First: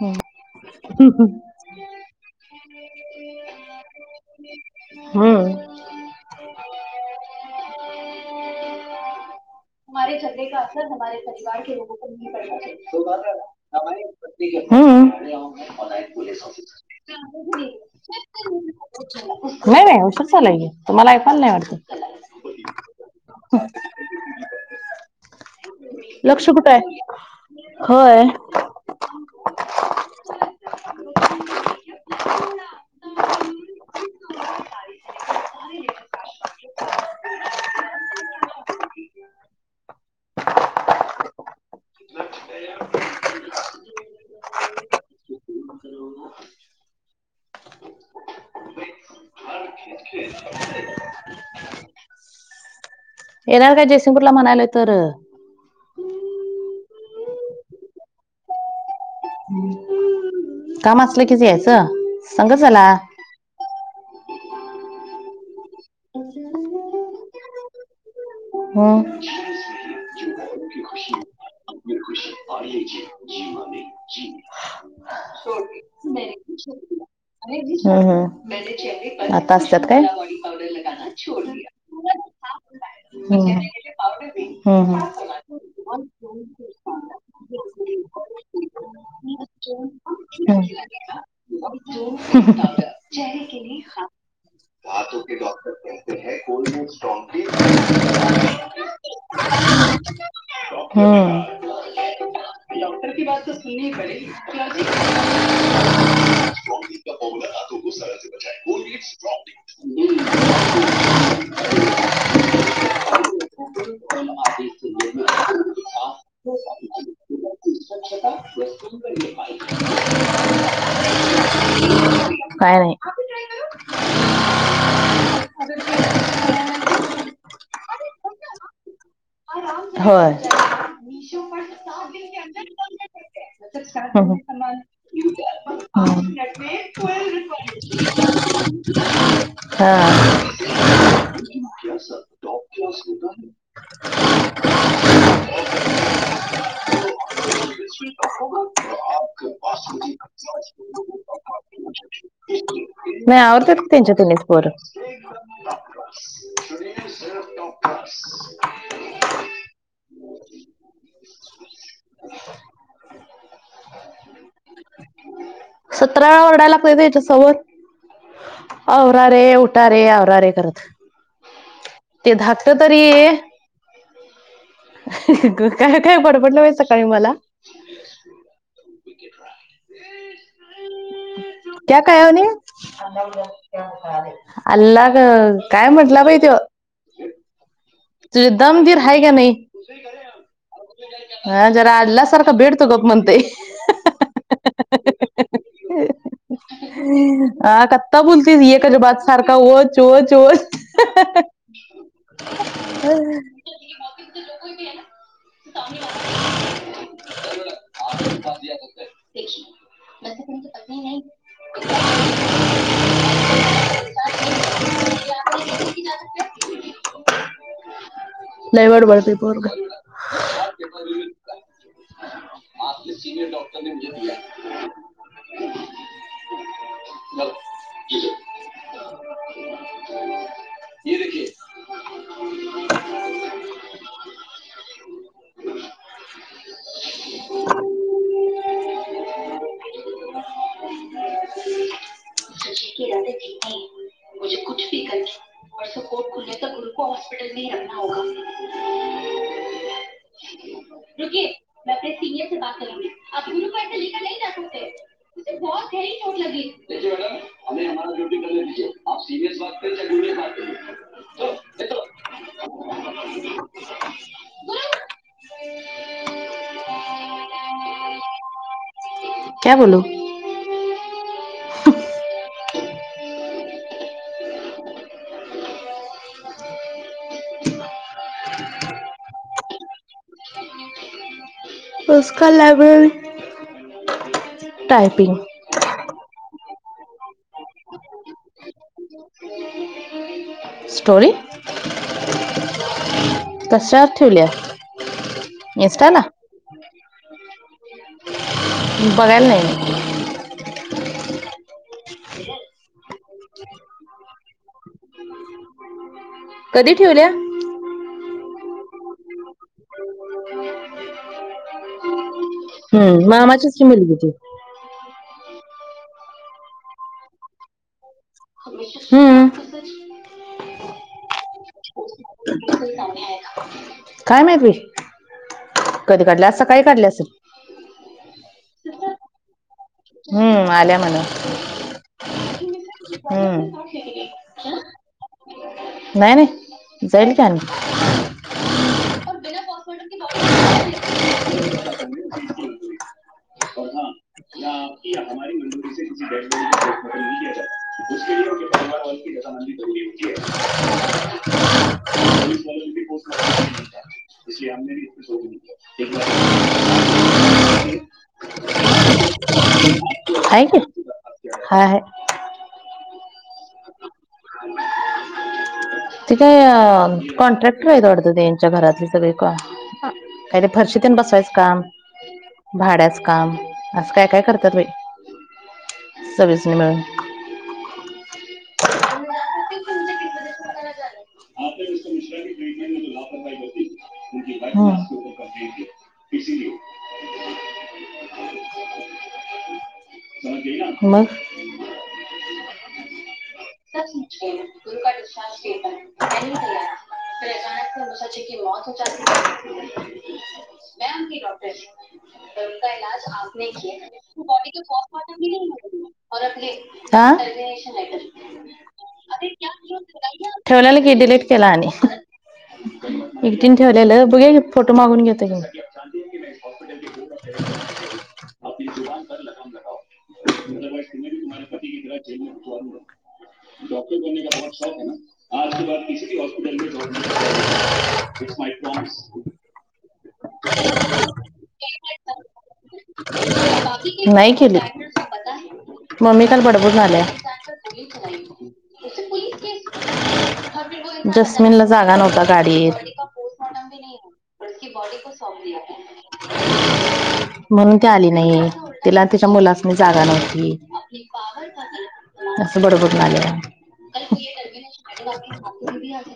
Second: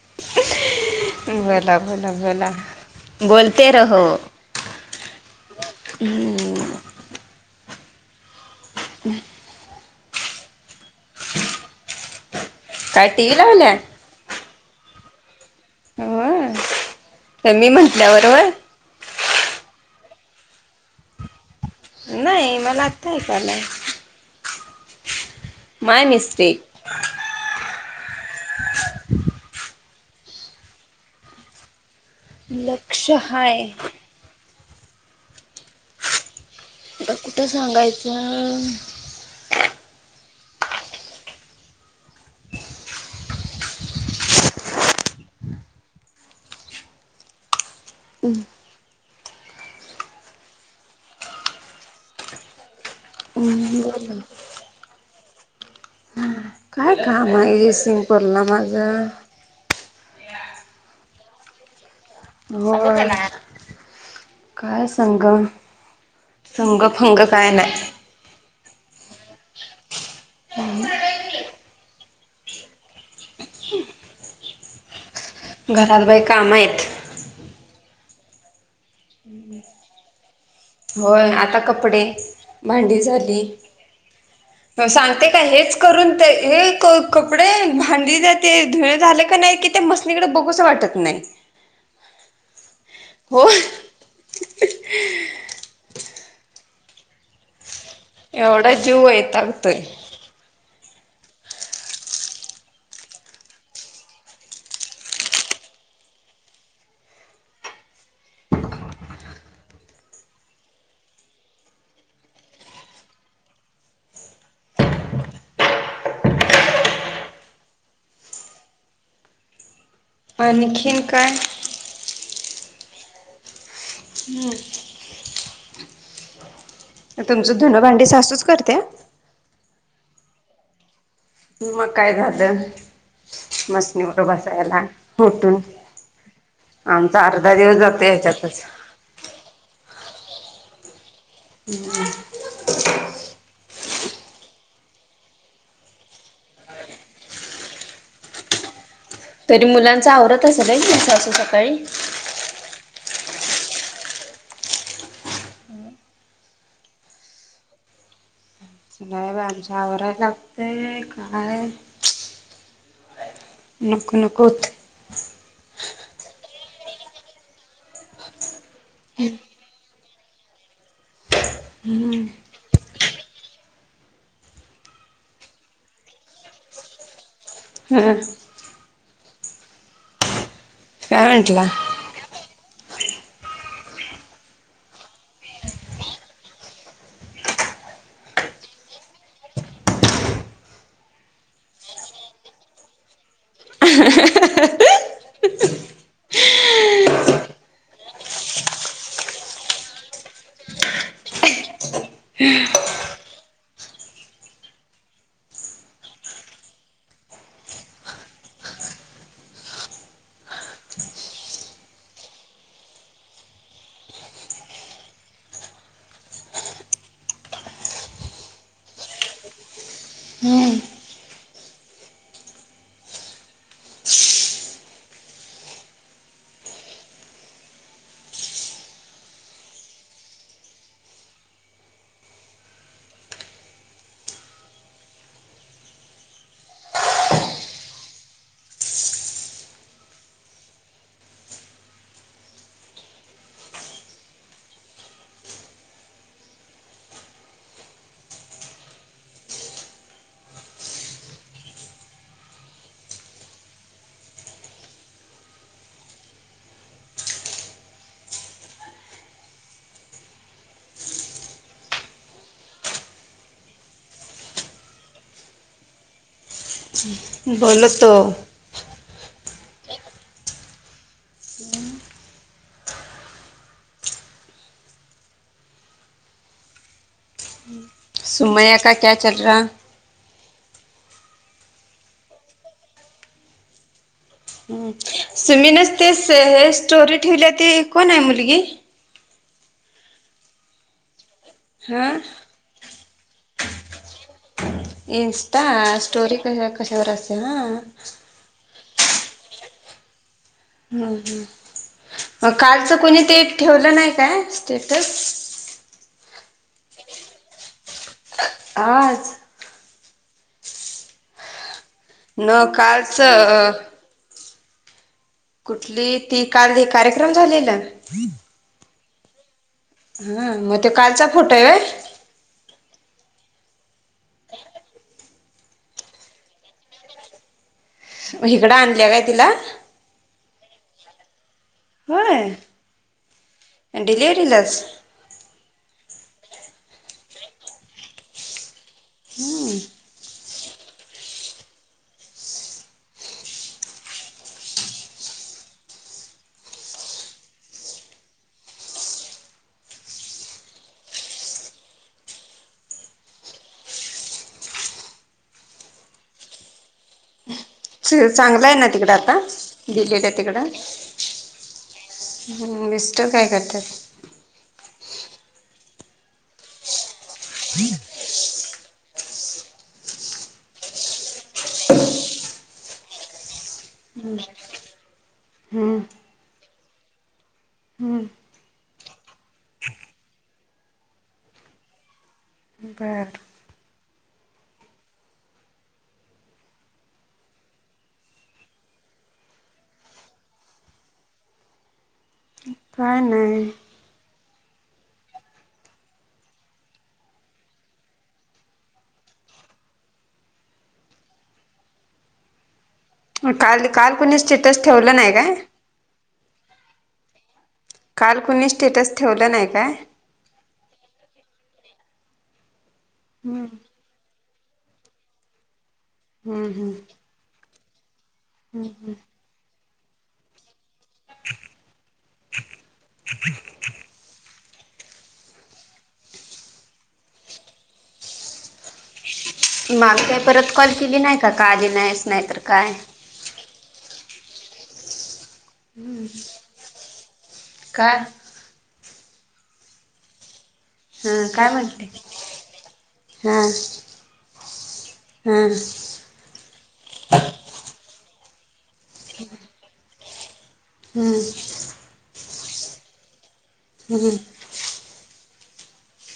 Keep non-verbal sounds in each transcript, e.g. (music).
होवं बोलां बोलां बोलां बोलंते रहो. हम्मं. हंम हमारे छगडे कां असरं हमारे परिवार के लोगो को भोगनां काय टी व्ही पडेगा लावल्या हम्मं. हां मी म्हटल्यां बरोबर नाहीं नाहीं उशीरं झालां की मलां ऐकायंला नाहीं वाटतं. नाहीं मलां आत्तां अयकू नाही आलं. माय लंक्ष मिस्टेक कुठं हायं होयं. (unintelligible) (unintelligible) लक्ष हाय. आता कुठं सांगायचं. हं. च (unintelligible) येणार काय बोला जयसिंगपूरला म्हणायलोय तर हम्. काय काम हाय जयशिगपूरला माझ. काम असलं कीच यायचं. संग हो चला ना (unintelligible) काय संग संग फंग काय न्हाय. हम. हो. ब खुश पालीिज (unintelligible) ह. घरात बाई काम हायत. हम्म हम् आता असत्यात काय. होय आता कपडे भांडी झाली हम्म सांगते का हेच करून ते हे क कपडे भांड जाते धुळ झाले का नाही कि ते हम्म मस्त तिकडड बघूस वाटत नाही. (unintelligible) हो. हथो के डॉक्टर कहते है कोल् स्टॉनट (unintelligible) एवढा जीव वैतागतोय. हम्म (unintelligible) आणखीन काय काय नाही हम्. तुमचं धुनं भांडी सासूच करत्या. होय. मग काय झालं मसनीवर बसायला मोटून, आमचा अर्धा दिवस जातो हच्यातच. ह (unintelligible) हा हम् (inaudible) (inaudible) तरी मुलांचा आवरत असेल नाही सासू सकाळी नाही आवरत्यात की त्यांची तेनीच पोर (unintelligible) नाही बाई आमच्या आवरायला लागतय काय नको नको सतरा वेळा वरडायला लागतय त्यांच्यासमोर आवरा रे उ उठा रे आवरा रे करत ते धाकटा तरी काय काय बडबडलं बाई सकाळी मला हम्म (unintelligible) काय म्हंटला क्या कहा उने (inaudible) अल्लाह काय म्हटला बाई तुझे दम धीर हे क्या नाही हं.. जरा आल्ला सारख बेठतो गप म्हणतंय. (unintelligible) हा कत्ता बोलतीस एकच बात सारखा, वोच वोच वोच. (unintelligible) (unintelligible) (inaudible) लई बडबडतय पोरगं. हम्म आपके सिनियर डॉक्टर ने मुझे बुलाया है. (unintelligible) (unintelligible) (unintelligible) (unintelligible) मुझे कुछ भी करले परसो कोर्ट खुलने तक, हॉस्पिटल मे रखना होगा. (unintelligible) रुकीये में आपने सिनयर से बात करलुंगी आप तुनू को जसे लेकरं नहीं जा सकते. उसे बहोत गेहरी चोट लगी है देखीए मॅडम हमें हमारी ड्युटी करने दिजीए आप (unintelligible) (unintelligible) बोलो तो, क्या बोलू (unintelligible) सुमैय्या का क्या चल रहा. उस्का लॅबरेरी सुमीन ते हे, स्टोरी ठेवल्या ती कोण आहे मुलगी? (unintelligible) स्टोरी. हां. कसात ठेवल्या, इंस्टा‌ इन्स्टाला स्टोरी कशावर असत्या हां. बघायला नाही मी. हम हम, मग कालच कोणी ते, ठेवलं नाही काय स्टेटस. कधी ठेवल्या. आज. न हम. कालच अ, मामाचीच की मुलगी ती, कुठली ती काल हे कार्यक्रम झालेलं. हम. हं, मग तो कालचा फोटो हायं होय. काय माहीत बाई कदी काढल्या, आज सकाळी काढली असलं. हिकडं आणल्या. काय तिला, हम्म, आल्या म्हण. होय हम्म डिलिव्हरीलाच नाही नाही जाईल की आणि, हम्म. (unintelligible) (unintelligible) (unintelligible) चांगलं आहे ना तिकडं आता, दिलेलं आहे तिकडं. हाय हाय मीस्टर काय करत्यात. ते‌ काय, कॉन्ट्रॅक्टर आहे वाटत. त्यांच्या घरातली सगळी काम, काही ते फरशीतन बसवायचं काम. भाड्याच काम असं काय काय करत्यात बाई हम्म सगळीच मिळून. हम्म (unintelligible) बर हो मग काय नाही मग तीला सांगितले हायन प्रत्येक य उसाचे धे मत वीचरल की नाही मॅम की डॉक्टर झमतयन आज काल काल कुणी स्टटच ठेवलं नाही काय आपश काल कुणी स्टेटस ठेवलं नाही काय ठेवलेलं की डिलीट केला आणि हम्म एकटन ठेवलेलं बघ फोटो मागून घेतता घेऊन हम्म हम्म ह हम् हम् काही तरी पडल्याचा आवाज चीक ची च चक अचा आहे आज क हॉस्पिटल माग काही परत कॉल केली नाही का आलि नाहीच नाही तर काय नाही केली मम्मीी काल बडबड झाले आहे. का. जस्मिन ला जागा नव्हता गाडी. हम हम्म. म्हणून त आली नाही त्यािला त्याच्या मुलास म जागा नव्हती हम्म आस बड बडु हम्म लागलीय आणिात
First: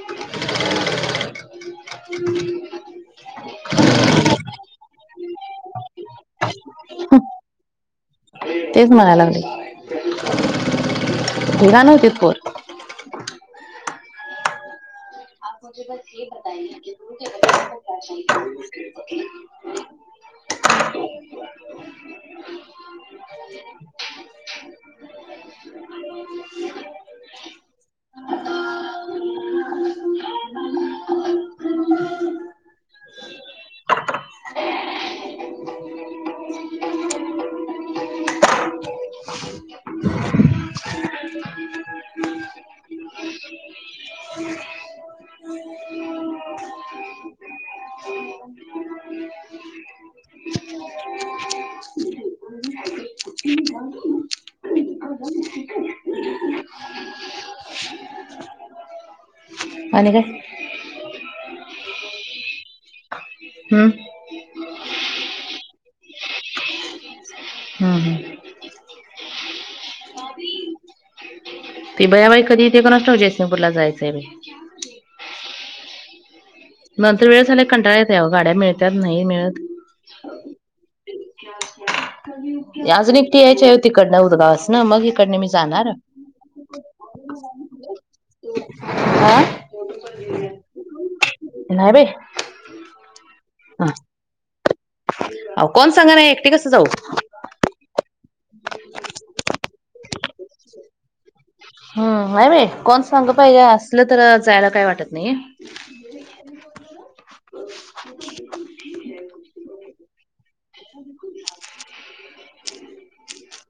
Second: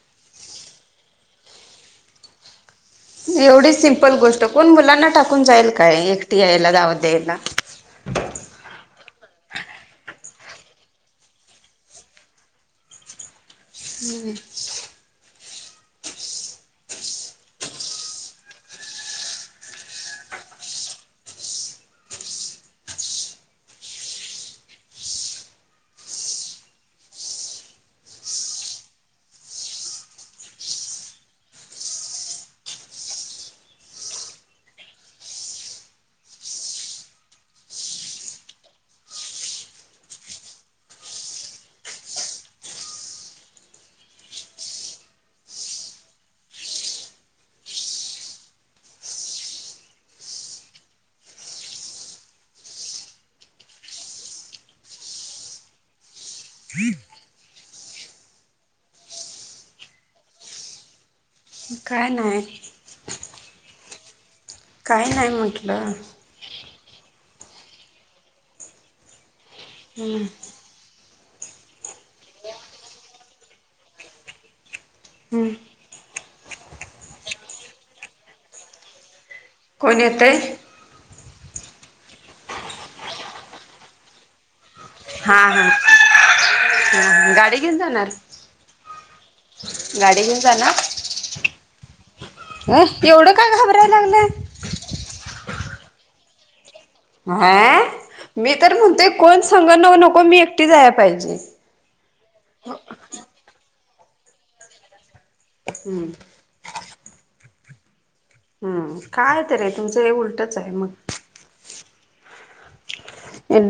मशीन चा आवाज एवढी सिम्पल गोष्ट कोण मुलांना टाकून जाईल काय एकटी यायला दावत्यायला तेच म्हणायला लागलेलाा नव्हतीच पोर हम्म (unintelligible) आप मुे बस ये बताय की तु (unintelligible) अ का. (unintelligible) काय नाही. हां. काही नाही म्हटलं. हम्म हम्म तेी बयाबाई कधी इथे कोण न जयसिंगूरला जायचंय. हम्म नंतर वेळ झाल्याला कंटाळत या गाड्या मिळतात नाही मिळत. कोण येत. अच्छा अच्छा (unintelligible) अजून एकटी यायच्या आहे, हो तिकडनं उदगावस ना मग इकडन हा मी हा जाणार. हा गाडी घेऊन जाणार आं. गाडी घेऊ जा ना. नाही ब. हो एवढं काय घाबराय लागलं. हो कोण सांग ना एकटे कसं जाऊ. हा मी तर म्हणते कोण संगण न नको, मी एकटी जायला पाहिजे. हम नाही बाई कोण सांग पाहिजे असलं तर जायला काही वाटत नाही. हम. हम्म काय तर आहे तुमचं हे उलटच आहे मग.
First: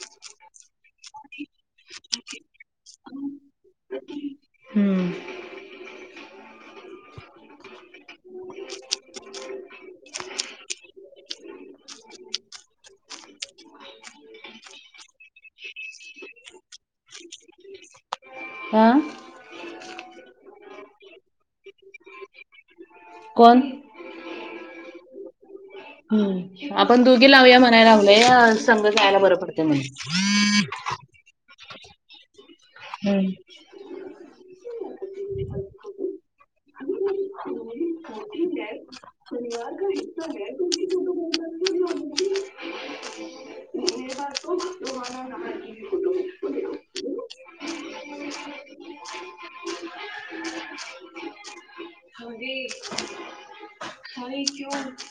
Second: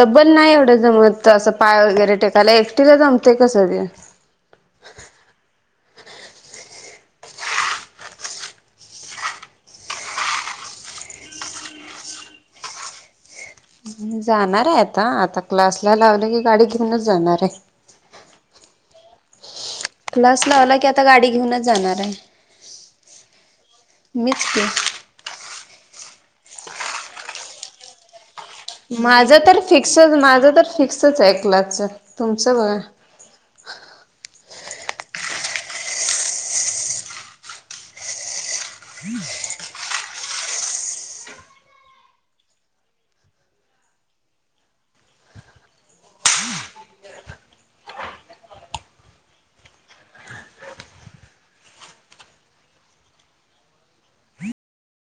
डबल नाही एवढं जमत असं पाय वगैरे टेकायला एकटीला जमतेय कसं. हम्म. ह. जाणार आहे आता आता क्लासला लावले की गाडी घेऊनच जाणार आहे. हा. क्लास अस लावला की आता गाडी घेऊनच जाणार आहे. कोण. मिच की. हम् आपण दोघी लावूया म्हणाय लावल या. माझं तर फिक्सच माझं तर फिक्सच हाय क्लासचं तुमचं बघा. हम्म.